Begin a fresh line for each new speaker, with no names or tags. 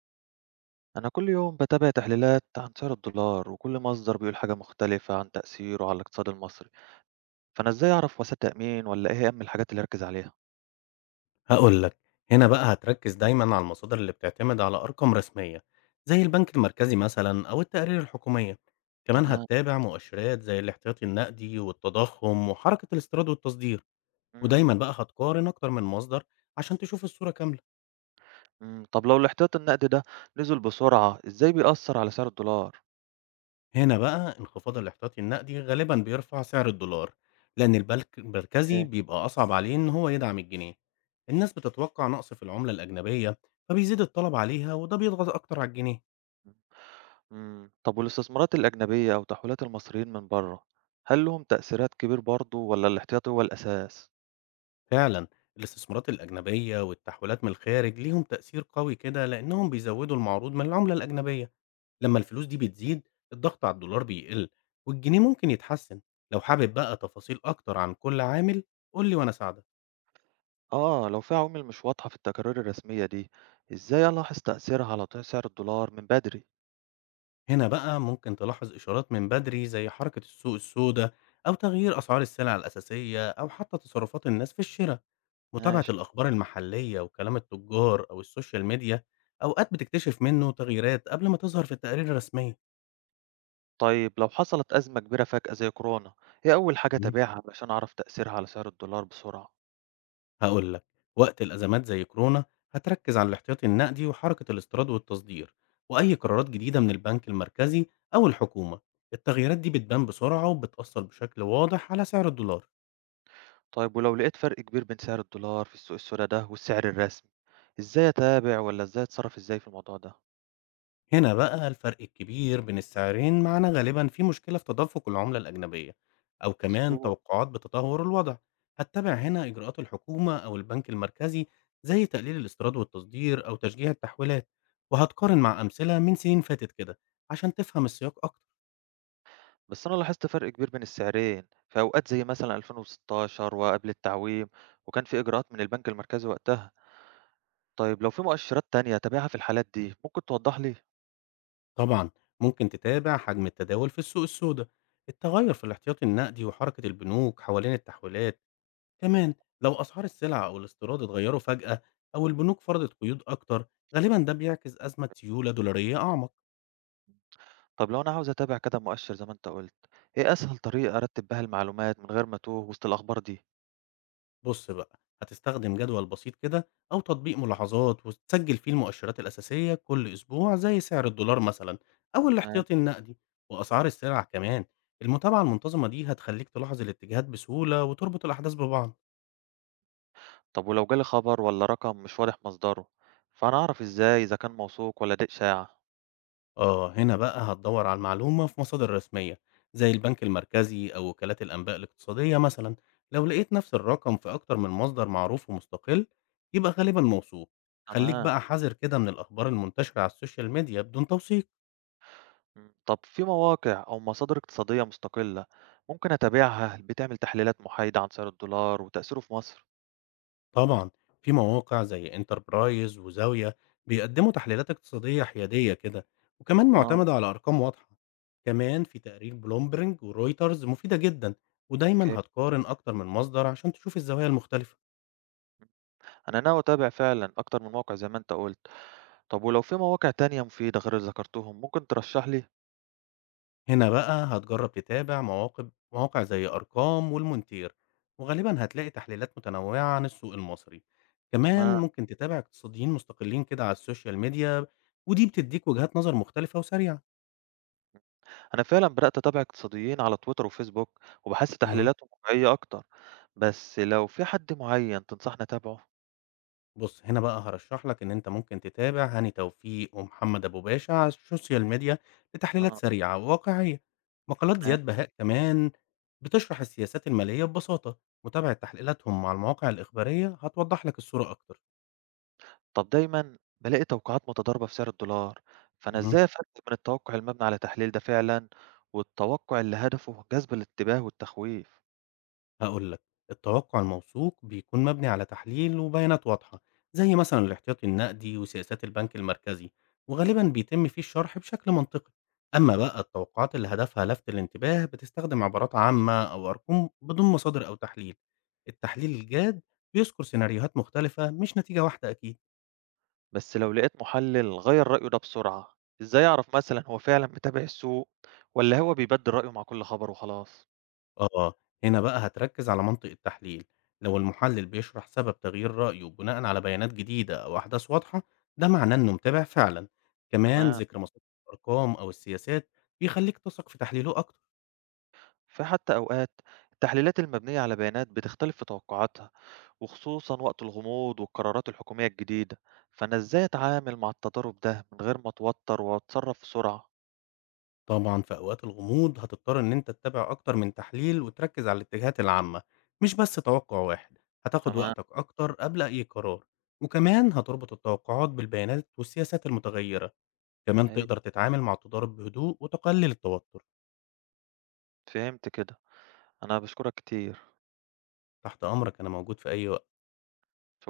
أنا كل يوم بتابع تحليلات عن سعر الدولار وكل مصدر بيقول حاجة مختلفة عن تأثيره على الاقتصاد المصري، فأنا إزاي أعرف وسائل تأمين ولا إيه أهم الحاجات اللي أركز عليها؟
هاقول لك، هنا بقى هتركّز دايمًا على المصادر اللي بتعتمد على أرقام رسمية، زي البنك المركزي مثلًا أو التقارير الحكومية، كمان
تمام.
هتتابع مؤشرات زي الاحتياطي النقدي والتضخم وحركة الاستيراد والتصدير، ودايمًا
مم.
بقى هتقارن أكتر من مصدر عشان تشوف الصورة كاملة.
مم. طب لو الاحتياط النقدي ده نزل بسرعة، إزاي بيأثر على سعر الدولار؟
هنا بقى انخفاض الاحتياطي النقدي غالبًا بيرفع سعر الدولار، لأن البنك المركزي
اوكي.
بيبقى أصعب عليه إن هو يدعم الجنيه، الناس بتتوقع نقص في العملة الأجنبية، فبيزيد الطلب عليها وده بيضغط أكتر على الجنيه.
مم. طب والاستثمارات الأجنبية أو تحويلات المصريين من بره، هل لهم تأثيرات كبير برضه ولا الاحتياط هو الأساس؟
فعلا الاستثمارات الأجنبية والتحويلات من الخارج ليهم تأثير قوي كده لأنهم بيزودوا المعروض من العملة الأجنبية. لما الفلوس دي بتزيد الضغط على الدولار بيقل والجنيه ممكن يتحسن. لو حابب بقى تفاصيل أكتر عن كل عامل قول لي وأنا أساعدك.
آه، لو في عوامل مش واضحة في التقارير الرسمية دي، إزاي ألاحظ تأثيرها على سعر الدولار من بدري؟
هنا بقى ممكن تلاحظ إشارات من بدري زي حركة السوق السوداء أو تغيير أسعار السلع الأساسية أو حتى تصرفات الناس في الشراء. متابعة
ماشي.
الأخبار المحلية وكلام التجار أو السوشيال ميديا أوقات بتكتشف منه تغييرات قبل ما تظهر في التقارير الرسمية.
طيب لو حصلت أزمة كبيرة فجأة زي كورونا، إيه أول حاجة
اهم.
أتابعها علشان أعرف تأثيرها على سعر الدولار بسرعة؟
هاقول لك، وقت الأزمات زي كورونا هتركّز على الاحتياطي النقدي وحركة الاستيراد والتصدير، وأي قرارات جديدة من البنك المركزي أو الحكومة، التغييرات دي بتبان بسرعة وبتأثّر بشكل واضح على سعر الدولار.
طيب ولو لقيت فرق كبير بين سعر الدولار في السوق السوداء ده والسعر الرسمي، إزاي أتابع ولا إزاي أتصرف إزاي في الموضوع ده؟
هنا بقى الفرق الكبير بين السعرين معناه غالبا في مشكلة في تدفق العملة الأجنبية أو كمان
مظبوط.
توقعات بتدهور الوضع. هتتابع هنا إجراءات الحكومة أو البنك المركزي زي تقليل الاستيراد والتصدير أو تشجيع التحويلات، وهتقارن مع أمثلة من سنين فاتت كده عشان تفهم السياق أكتر.
بس أنا لاحظت فرق كبير بين السعرين في أوقات زي مثلا 2016 وقبل التعويم، وكان في إجراءات من البنك المركزي وقتها، طيب لو في مؤشرات تانية أتابعها في الحالات دي ممكن توضح لي؟
طبعا ممكن تتابع حجم التداول في السوق السوداء، التغير في الاحتياطي النقدي وحركة البنوك حوالين التحويلات. كمان لو أسعار السلع أو الاستيراد اتغيروا فجأة أو البنوك فرضت قيود أكتر، غالبا ده بيعكس أزمة سيولة دولارية أعمق.
طب لو أنا عاوز أتابع كده مؤشر زي ما أنت قلت، إيه أسهل طريقة أرتب بها المعلومات من غير ما أتوه وسط الأخبار دي؟
بص بقى هتستخدم جدول بسيط كده أو تطبيق ملاحظات وتسجل فيه المؤشرات الأساسية كل أسبوع زي سعر الدولار مثلا أو
تمام.
الاحتياطي النقدي وأسعار السلع كمان. المتابعة المنتظمة دي هتخليك تلاحظ الاتجاهات بسهولة وتربط الأحداث ببعض.
طب ولو جالي خبر والّا رقم مش واضح مصدره، فأنا أعرف إزاي إذا كان موثوق والّا ده إشاعة؟
آه، هنا بقى هتدور على المعلومة في مصادر رسمية زي البنك المركزي أو وكالات الأنباء الاقتصادية مثلا. لو لقيت نفس الرقم في أكتر من مصدر معروف ومستقل يبقى غالبا موثوق. خليك
تمام.
بقى حذر كده من الأخبار المنتشرة على السوشيال ميديا بدون توثيق.
طب في مواقع أو مصادر اقتصادية مستقلة ممكن أتابعها بتعمل تحليلات محايدة عن سعر الدولار وتأثيره في مصر؟
طبعا في مواقع زي انتربرايز وزاوية بيقدموا تحليلات اقتصادية حيادية كده وكمان
آه.
معتمدة على أرقام واضحة. كمان في تقارير بلومبرنج ورويترز مفيدة جدا،
أوكي.
ودايما هتقارن أكتر من مصدر عشان تشوف الزوايا المختلفة.
أنا ناوي أتابع فعلًا أكتر من موقع زي ما أنت قُلت. طب ولو في مواقع تانية مفيدة غير اللي ذكرتهم ممكن ترشح لي؟
هنا بقى هتجرب تتابع مواقع مواقع زي أرقام والمونتير، وغالبا هتلاقي تحليلات متنوعة عن السوق المصري.
تمام.
كمان ممكن تتابع اقتصاديين مستقلين كده على السوشيال ميديا، ودي بتديك وجهات نظر مختلفة وسريعة.
أنا فعلًا بدأت أتابع اقتصاديين على تويتر وفيسبوك وباحس
مهم.
تحليلاتهم واقعية أكتر، بس لو في حد معين تنصحني أتابعه؟
بص هنا بقى هرشح لك ان انت ممكن تتابع هاني توفيق ومحمد ابو باشا على السوشيال ميديا لتحليلات
آه.
سريعة وواقعية. مقالات زياد بهاء كمان بتشرح السياسات المالية ببساطة. متابعة تحليلاتهم مع المواقع الإخبارية هتوضح لك الصورة أكتر.
طب دايمًا بالاقي توقعات متضاربة في سعر الدولار، فأنا
مهم.
إزاي أفرق بين التوقع المبني على تحليل ده فعلًا والتوقع اللي هدفه جذب الانتباه والتخويف؟
هاقول لك، التوقع الموثوق بيكون مبني على تحليل وبيانات واضحة، زي مثلًا الاحتياطي النقدي وسياسات البنك المركزي، وغالبًا بيتم فيه الشرح بشكل منطقي. أما بقى التوقعات اللي هدفها لفت الانتباه بتستخدم عبارات عامة أو أرقام بدون مصادر أو تحليل. التحليل الجاد بيذكر سيناريوهات مختلفة مش نتيجة واحدة أكيد.
بس لو لقيت محلل غيّر رأيه ده بسرعة، إزاي أعرف مثلًا هو فعلًا متابع السوق والّا هو بيبدل رأيه مع كل خبر وخلاص؟
آه، هنا بقى هتركز على منطق التحليل، لو المحلل بيشرح سبب تغيير رأيه بناءً على بيانات جديدة أو أحداث واضحة، ده معناه إنه متابع فعلًا، كمان
تمام.
ذكر مصادر الأرقام أو السياسات بيخليك تثق في تحليله أكتر.
في حتى أوقات التحليلات المبنية على بيانات بتختلف في توقعاتها، وخصوصًا وقت الغموض والقرارات الحكومية الجديدة، فأنا إزاي أتعامل مع التضارب ده من غير ما أتوتر وأتصرف بسرعة؟
طبعًا في أوقات الغموض هتضطر إن أنت تتابع أكتر من تحليل وتركز على الاتجاهات العامة، مش بس توقع واحد، هتاخد
تمام.
وقتك أكتر قبل أي قرار، وكمان هتربط التوقعات بالبيانات والسياسات المتغيرة، كمان
أيوه.
تقدر تتعامل مع التضارب بهدوء وتقلل التوتر.
فهمت كده. أنا باشكرك كتير.
تحت أمرك، أنا موجود في أي وقت.